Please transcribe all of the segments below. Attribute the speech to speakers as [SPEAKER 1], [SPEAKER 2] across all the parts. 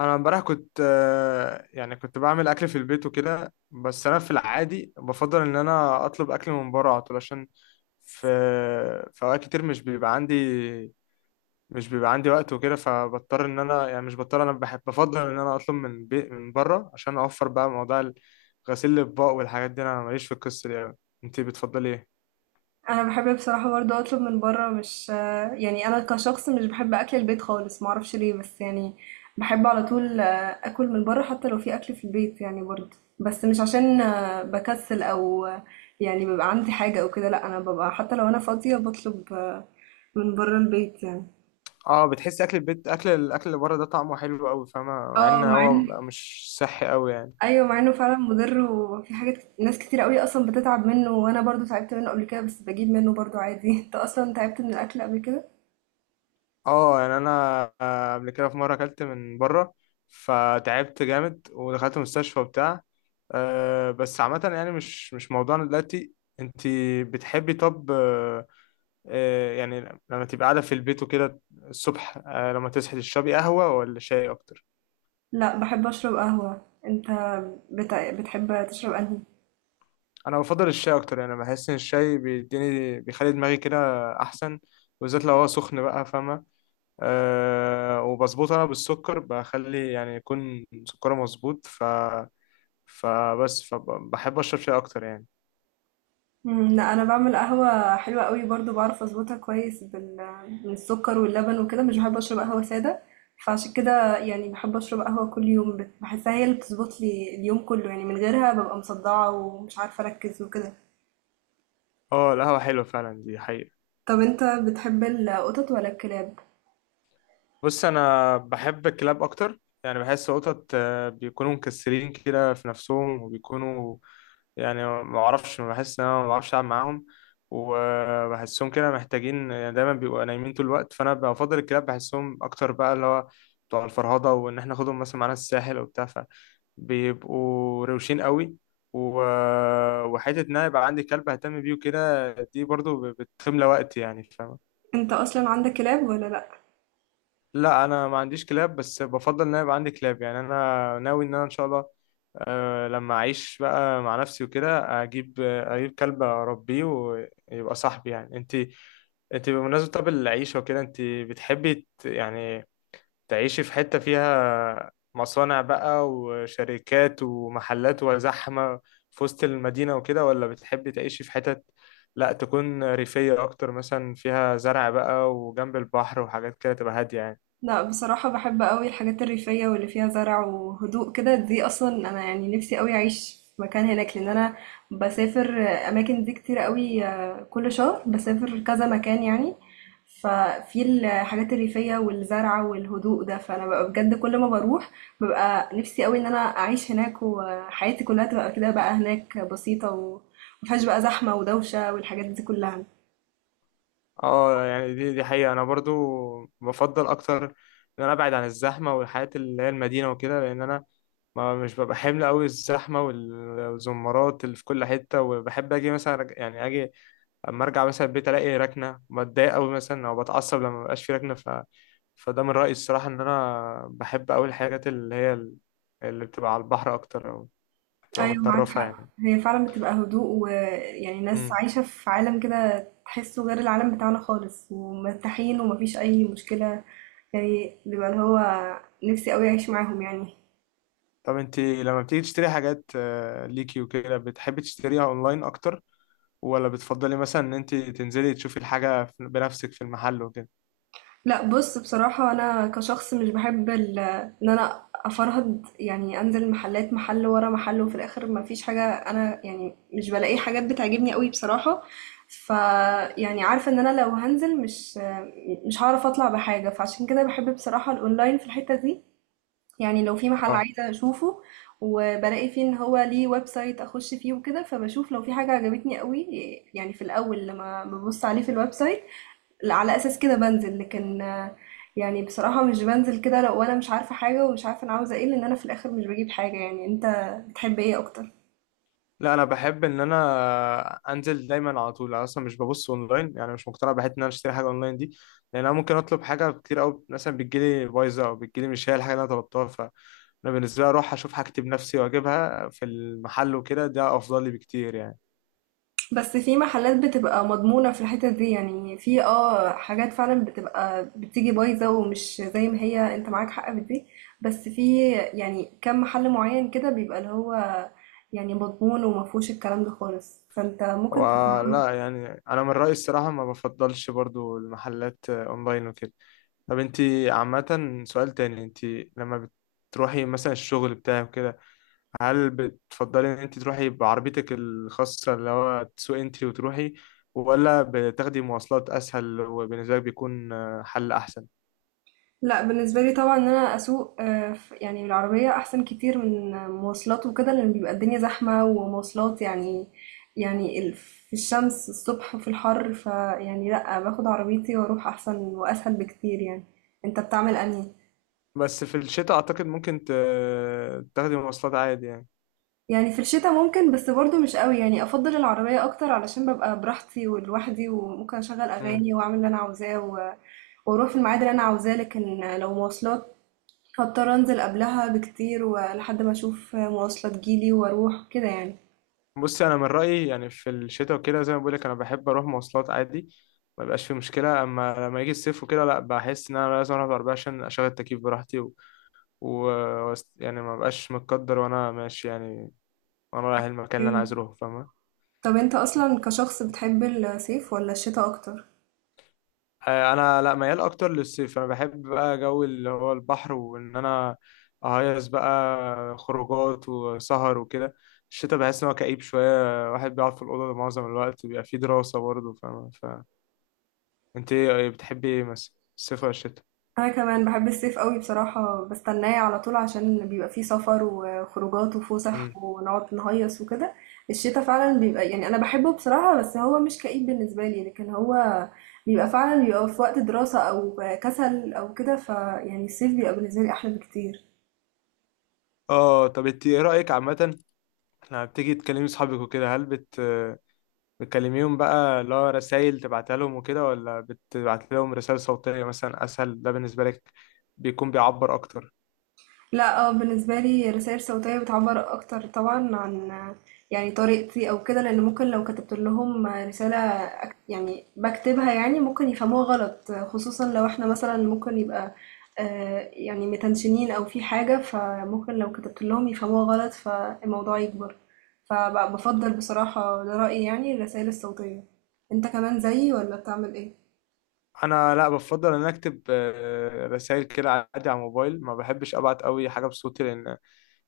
[SPEAKER 1] انا امبارح كنت يعني كنت بعمل اكل في البيت وكده. بس انا في العادي بفضل ان انا اطلب اكل من بره على طول، عشان في في اوقات كتير مش بيبقى عندي، وقت وكده، فبضطر ان انا، يعني مش بضطر انا بحب بفضل ان انا اطلب من بي من بره عشان اوفر بقى موضوع غسيل الاطباق والحاجات دي. انا ماليش في القصه دي أوي. انتي بتفضلي ايه؟
[SPEAKER 2] انا بحب بصراحه برضه اطلب من بره، مش يعني انا كشخص مش بحب اكل البيت خالص، ما اعرفش ليه بس يعني بحب على طول اكل من بره حتى لو في اكل في البيت يعني برضه، بس مش عشان بكسل او يعني بيبقى عندي حاجه او كده. لا انا ببقى حتى لو انا فاضيه بطلب من بره البيت يعني.
[SPEAKER 1] اه، بتحسي اكل البيت اكل الاكل اللي بره ده طعمه حلو قوي، فاهمه؟ مع
[SPEAKER 2] اه
[SPEAKER 1] ان
[SPEAKER 2] مع ان،
[SPEAKER 1] هو مش صحي قوي يعني.
[SPEAKER 2] ايوه مع انه فعلا مضر وفي ناس كتير قوي اصلا بتتعب منه، وانا برضه تعبت منه قبل كده بس بجيب منه برضه عادي. انت اصلا تعبت من الاكل قبل كده؟
[SPEAKER 1] اه، يعني انا قبل كده في مره اكلت من بره فتعبت جامد ودخلت مستشفى وبتاع. أه بس عامه يعني مش موضوعنا دلوقتي. انت بتحبي، طب أه، يعني لما تبقى قاعده في البيت وكده الصبح، أه، لما تصحي تشربي قهوه ولا شاي اكتر؟
[SPEAKER 2] لأ، باحب أشرب قهوة. أنت بتحب تشرب أنهي؟
[SPEAKER 1] انا بفضل الشاي اكتر، يعني بحس ان الشاي بيديني بيخلي دماغي كده احسن، بالذات لو هو سخن بقى، فاهمه؟ أه وبظبطه انا بالسكر، بخلي يعني يكون سكره مظبوط، ف فبس فبحب اشرب شاي اكتر يعني.
[SPEAKER 2] إمم، لأ، أنا باعمل قهوة حلوة أوي برضه، باعرف أضبطها كويس بالسكر واللبن وكده، مش باحب أشرب قهوة سادة، فعشان كده يعني باحب أشرب قهوة كل يوم، باحسها هي اللي بتضبط لي اليوم كله، يعني من غيرها بابقى مصدعة ومش عارفة أركّز وكده.
[SPEAKER 1] اه، القهوة حلوة فعلا، دي حقيقة.
[SPEAKER 2] طَب أنت بتحب القطط والّا الكلاب؟
[SPEAKER 1] بص انا بحب الكلاب اكتر، يعني بحس قطط بيكونوا مكسرين كده في نفسهم وبيكونوا يعني ما اعرفش، ما بحس ان انا ما بعرفش العب معاهم وبحسهم كده محتاجين، يعني دايما بيبقوا نايمين طول الوقت. فانا بفضل الكلاب، بحسهم اكتر بقى، اللي هو بتوع الفرهضه وان احنا ناخدهم مثلا معانا الساحل وبتاع، فبيبقوا روشين قوي. و... وحته ان انا يبقى عندي كلب اهتم بيه وكده دي برضو بتملى وقتي، يعني فاهم؟
[SPEAKER 2] أنت أصلًا عندك كلاب والّا لأ؟
[SPEAKER 1] لا انا ما عنديش كلاب، بس بفضل ان انا يبقى عندي كلاب، يعني انا ناوي ان انا ان شاء الله أه لما اعيش بقى مع نفسي وكده اجيب كلب اربيه ويبقى صاحبي. يعني انت، انت بمناسبة طب العيشة وكده، انت بتحبي يعني تعيشي في حتة فيها مصانع بقى وشركات ومحلات وزحمة في وسط المدينة وكده، ولا بتحبي تعيشي في حتت لا تكون ريفية اكتر، مثلا فيها زرع بقى وجنب البحر وحاجات كده تبقى هادية يعني؟
[SPEAKER 2] لا بصراحة بحب قوي الحاجات الريفية واللي فيها زرع وهدوء كده، دي أصلا أنا يعني نفسي قوي أعيش في مكان هناك، لأن أنا بسافر أماكن دي كتير قوي، كل شهر بسافر كذا مكان يعني. ففي الحاجات الريفية والزرع والهدوء ده، فأنا ببقى بجد كل ما بروح ببقى نفسي قوي إن أنا أعيش هناك وحياتي كلها تبقى كده بقى هناك بسيطة ومفيهاش بقى زحمة ودوشة والحاجات دي كلها.
[SPEAKER 1] اه، يعني دي حقيقة، انا برضو بفضل اكتر ان انا ابعد عن الزحمة والحياة اللي هي المدينة وكده، لان انا ما مش ببقى حمل قوي الزحمة والزمارات اللي في كل حتة، وبحب اجي مثلا يعني اجي اما ارجع مثلا البيت الاقي ركنة، بتضايق قوي مثلا او بتعصب لما مبقاش في ركنة. فده من رأيي الصراحة، ان انا بحب قوي الحاجات اللي هي اللي بتبقى على البحر اكتر او بتبقى
[SPEAKER 2] ايوه معاك
[SPEAKER 1] متطرفة
[SPEAKER 2] حق،
[SPEAKER 1] يعني.
[SPEAKER 2] هي فعلا بتبقى هدوء ويعني ناس
[SPEAKER 1] مم.
[SPEAKER 2] عايشة في عالم كده تحسه غير العالم بتاعنا خالص، ومرتاحين ومفيش اي مشكلة. يعني بيبقى اللي هو نفسي قوي اعيش معاهم يعني.
[SPEAKER 1] طب انت لما بتيجي تشتري حاجات ليكي وكده، بتحبي تشتريها اونلاين اكتر ولا بتفضلي مثلا ان انت تنزلي تشوفي الحاجة بنفسك في المحل وكده؟
[SPEAKER 2] لأ بُص، بصراحة أنا كشخص مش باحب إن أنا أفرهد، يعني أنزل محلات محل ورا محل وفي الآخر ما فيش حاجة. أنا يعني مش بالاقي حاجات بتعجبني أوي بصراحة، فيعني عارفة إن أنا لو هانزل مش هاعرف أطلع بحاجة، فعشان كده باحب بصراحة الأونلاين في الحتة دي، يعني لو في محل
[SPEAKER 1] اه،
[SPEAKER 2] عايزة أشوفه وبالاقي فيه إن هو ليه website أخش فيه وكده، فباشوف لو في حاجة عجبتني أوي، يعني في الأول لمّا بابُص عليه في الwebsite لا، على اساس كده بنزل. لكن يعني بصراحة مش بنزل كده لو وانا مش عارفة حاجة ومش عارفة انا عاوزة ايه، لان انا في الاخر مش بجيب حاجة يعني. انت بتحب ايه اكتر؟
[SPEAKER 1] لا انا بحب ان انا انزل دايما على طول. انا اصلا مش ببص اونلاين، يعني مش مقتنع بحته ان انا اشتري حاجه اونلاين دي، لان انا ممكن اطلب حاجه كتير قوي مثلا بتجيلي بايظه او بتجيلي مش هي الحاجه اللي انا طلبتها. فانا بالنسبه لي اروح اشوف حاجتي بنفسي واجيبها في المحل وكده، ده افضل لي بكتير يعني.
[SPEAKER 2] بس في محلات بتبقى مضمونة في الحتة دي، يعني في اه حاجات فعلا بتبقى بتيجي بايظة ومش زي ما هي، انت معاك حق في دي، بس في يعني كم محل معين كده بيبقى اللي هو يعني مضمون ومفهوش الكلام ده خالص، فانت ممكن.
[SPEAKER 1] ولا يعني انا من رأيي الصراحة ما بفضلش برضو المحلات اونلاين وكده. طب انت عامة، سؤال تاني، انت لما بتروحي مثلا الشغل بتاعك كده، هل بتفضلي ان انت تروحي بعربيتك الخاصة، اللي هو تسوقي انت وتروحي، ولا بتاخدي مواصلات اسهل وبالنسبة لك بيكون حل احسن؟
[SPEAKER 2] لا بالنسبة لي طبعا ان انا اسوق يعني بالعربية احسن كتير من مواصلات وكده، لان بيبقى الدنيا زحمة ومواصلات يعني، يعني في الشمس الصبح وفي الحر، فيعني لا باخد عربيتي واروح احسن واسهل بكتير يعني. انت بتعمل انهي؟
[SPEAKER 1] بس في الشتاء اعتقد ممكن تاخدي مواصلات عادي
[SPEAKER 2] يعني في الشتاء ممكن بس برضو مش قوي، يعني افضل العربية اكتر علشان ببقى براحتي ولوحدي وممكن اشغل
[SPEAKER 1] يعني.
[SPEAKER 2] اغاني واعمل اللي انا عاوزاه، و واروح في الميعاد اللي انا عاوزاه. لكن لو مواصلات هاضطر أنزل قبلها بكتير ولحد ما أشوف مواصلة تجيلي وأروح كده يعني.
[SPEAKER 1] بص انا من رايي يعني في الشتاء وكده زي ما بقولك انا بحب اروح مواصلات عادي، ما بيبقاش في مشكله. اما لما يجي الصيف وكده لا، بحس ان انا لازم اروح بعربيه عشان اشغل التكييف براحتي و... يعني ما بقاش متقدر وانا ماشي يعني، وانا رايح المكان اللي انا عايز
[SPEAKER 2] إمم.
[SPEAKER 1] اروحه، فاهمه؟
[SPEAKER 2] طب أنت أصلًا كشخص بتحب الصيف والّا الشتا أكتر؟
[SPEAKER 1] انا لا ميال اكتر للصيف، انا بحب بقى جو اللي هو البحر وان انا اهيص بقى، خروجات وسهر وكده. الشتاء بحس ان هو كئيب شويه، واحد بيقعد في الاوضه معظم الوقت، بيبقى فيه دراسه برضه، فاهمه؟ انت ايه، بتحبي ايه مثلا، الصيف ولا الشتاء؟
[SPEAKER 2] أنا كمان باحب الصيف أوي بصراحة، باستناه على طول عشان بيبقى فيه سفر وخروجات وفُسح
[SPEAKER 1] امم،
[SPEAKER 2] ونقعد نهيص وكده. الشتا فعلًا بيبقى يعني أنا باحبه بصراحة، بس هو مش كئيب بالنسبة لي، لكن هو بيبقى فعلًا في وقت دراسة أو كسل أو كده، فيعني الصيف بيبقى بالنسبة لي أحلى بكتير.
[SPEAKER 1] اه، طب انت ايه رايك عامه، لما بتيجي تكلمي صحابك وكده هل بتكلميهم بقى اللي هو رسايل تبعتها لهم وكده، ولا بتبعت لهم رسائل صوتيه مثلا اسهل، ده بالنسبه لك بيكون بيعبر اكتر؟
[SPEAKER 2] لأ، بالنسبة لي الرسايل الصوتية بتعبّر أكتر طبعًا عن يعني طريقتي أو كده، لإن ممكن لو كتبت لهم رسالة، يعني باكتبها يعني ممكن يفهموها غلط، خصوصًا لو إحنا مثلًا ممكن يبقى يعني متنشنين أو في حاجة، فممكن لو كتبت لهم يفهموها غلط فالموضوع يكبر، فب بافضّل بصراحة ده رأيي يعني الرسايل الصوتية. أنت كمان زيي والّا بتعمل إيه؟
[SPEAKER 1] انا لا بفضل ان أنا اكتب رسائل كده عادي على الموبايل، ما بحبش ابعت قوي حاجه بصوتي، لان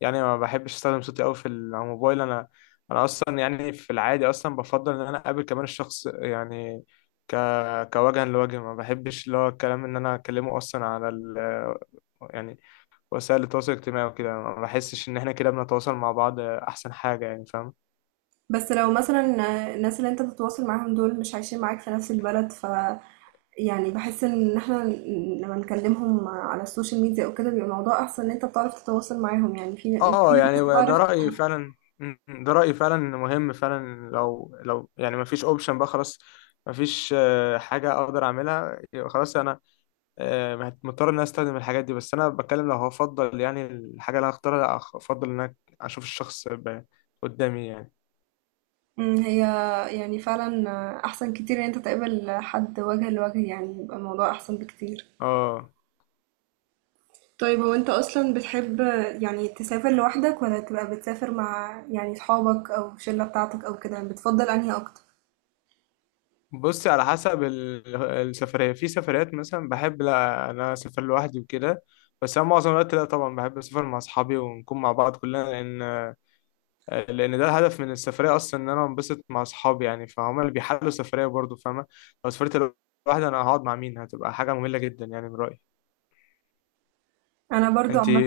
[SPEAKER 1] يعني ما بحبش استخدم صوتي قوي على الموبايل. انا انا اصلا يعني في العادي اصلا بفضل ان انا اقابل كمان الشخص، يعني ك كوجها لوجه، ما بحبش اللي هو الكلام ان انا اكلمه اصلا على ال يعني وسائل التواصل الاجتماعي وكده، ما بحسش ان احنا كده بنتواصل مع بعض احسن حاجة، يعني فاهم؟
[SPEAKER 2] بس لو مثلا الناس اللي انت بتتواصل معاهم دول مش عايشين معاك في نفس البلد، ف يعني بحس ان احنا لما نكلمهم على السوشيال ميديا او كده بيبقى الموضوع احسن، ان انت بتعرف تتواصل معاهم، يعني في مش كل
[SPEAKER 1] اه، يعني
[SPEAKER 2] الناس
[SPEAKER 1] ده
[SPEAKER 2] بتعرف.
[SPEAKER 1] رأيي فعلا، ده رأيي فعلا مهم فعلا. لو يعني ما فيش اوبشن بقى خلاص، ما فيش حاجة اقدر اعملها، يبقى خلاص انا مضطر ان انا استخدم الحاجات دي. بس انا بتكلم لو هفضل يعني الحاجه اللي انا اختارها، افضل ان انا اشوف الشخص قدامي يعني.
[SPEAKER 2] مم، هي يعني فعلا احسن كتير ان انت تقابل حد وجه لوجه، يعني بيبقى الموضوع احسن بكتير.
[SPEAKER 1] اه،
[SPEAKER 2] طيب هو انت اصلا بتحب يعني تسافر لوحدك ولا تبقى بتسافر مع يعني صحابك او الشلة بتاعتك او كده؟ بتفضل انهي اكتر؟
[SPEAKER 1] بصي على حسب السفريه. في سفريات مثلا بحب لا، انا اسافر لوحدي وكده، بس انا معظم الوقت لا طبعا بحب اسافر مع اصحابي ونكون مع بعض كلنا، لان لان ده الهدف من السفريه اصلا، ان انا انبسط مع اصحابي يعني، فهم اللي بيحلوا السفريه برضه، فاهمه؟ لو سافرت لوحدي انا هقعد مع مين؟ هتبقى حاجه ممله جدا يعني، من رايي.
[SPEAKER 2] انا برضو
[SPEAKER 1] انت،
[SPEAKER 2] عامه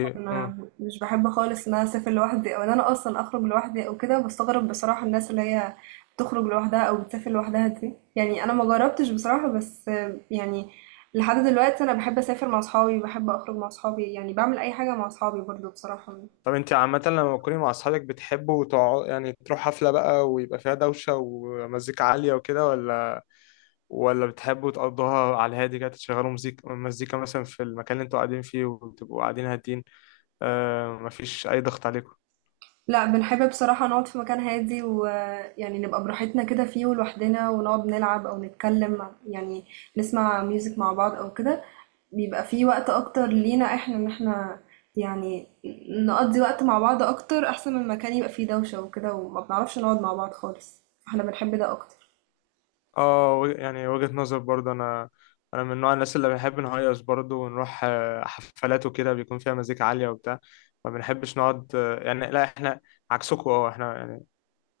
[SPEAKER 2] مش بحب خالص ان انا اسافر لوحدي او ان انا اصلا اخرج لوحدي او كده، بستغرب بصراحه الناس اللي هي بتخرج لوحدها او بتسافر لوحدها دي، يعني انا ما جربتش بصراحه، بس يعني لحد دلوقتي انا بحب اسافر مع اصحابي، بحب اخرج مع اصحابي، يعني بعمل اي حاجه مع اصحابي برضو بصراحه.
[SPEAKER 1] طب انت عامة لما تكوني مع اصحابك بتحبوا تقعدوا يعني تروح حفلة بقى ويبقى فيها دوشة ومزيكا عالية وكده، ولا بتحبوا تقضوها على الهادي كده، تشغلوا مزيكا مثلا في المكان اللي انتوا قاعدين فيه وتبقوا قاعدين هادين، آه، مفيش أي ضغط عليكم؟
[SPEAKER 2] لا بنحب بصراحة نقعد في مكان هادي، ويعني نبقى براحتنا كده فيه ولوحدنا، ونقعد نلعب أو يعني نسمع ميوزك مع بعض أو كده، بيبقى فيه وقت أكتر لينا احنا إن احنا يعني نقضي وقت مع بعض أكتر، أحسن من مكان يبقى فيه دوشة وكده وما بنعرفش نقعد مع بعض خالص. احنا بنحب ده أكتر.
[SPEAKER 1] اه يعني وجهة نظر برضه. أنا، أنا من نوع الناس اللي بنحب نهيص برضه ونروح حفلات وكده بيكون فيها مزيكا عالية وبتاع، ما بنحبش نقعد يعني، لا احنا عكسكم اه، احنا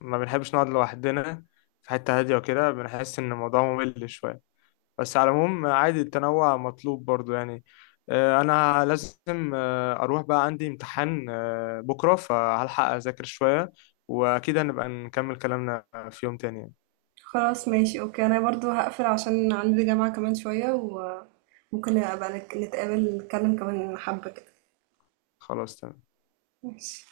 [SPEAKER 1] ما بنحبش نقعد لوحدنا في حتة هادية وكده، بنحس إن الموضوع ممل شوية. بس على العموم عادي، التنوع مطلوب برضو يعني. أنا لازم أروح، بقى عندي امتحان بكرة فهلحق أذاكر شوية، وأكيد هنبقى نكمل كلامنا في يوم تاني يعني.
[SPEAKER 2] خلاص ماشي أوكي، أنا برضو هقفل عشان عندي جامعة كمان شوية، وممكن أبقى نتقابل نتكلم كمان حبة كده.
[SPEAKER 1] خلاص تمام.
[SPEAKER 2] ماشي.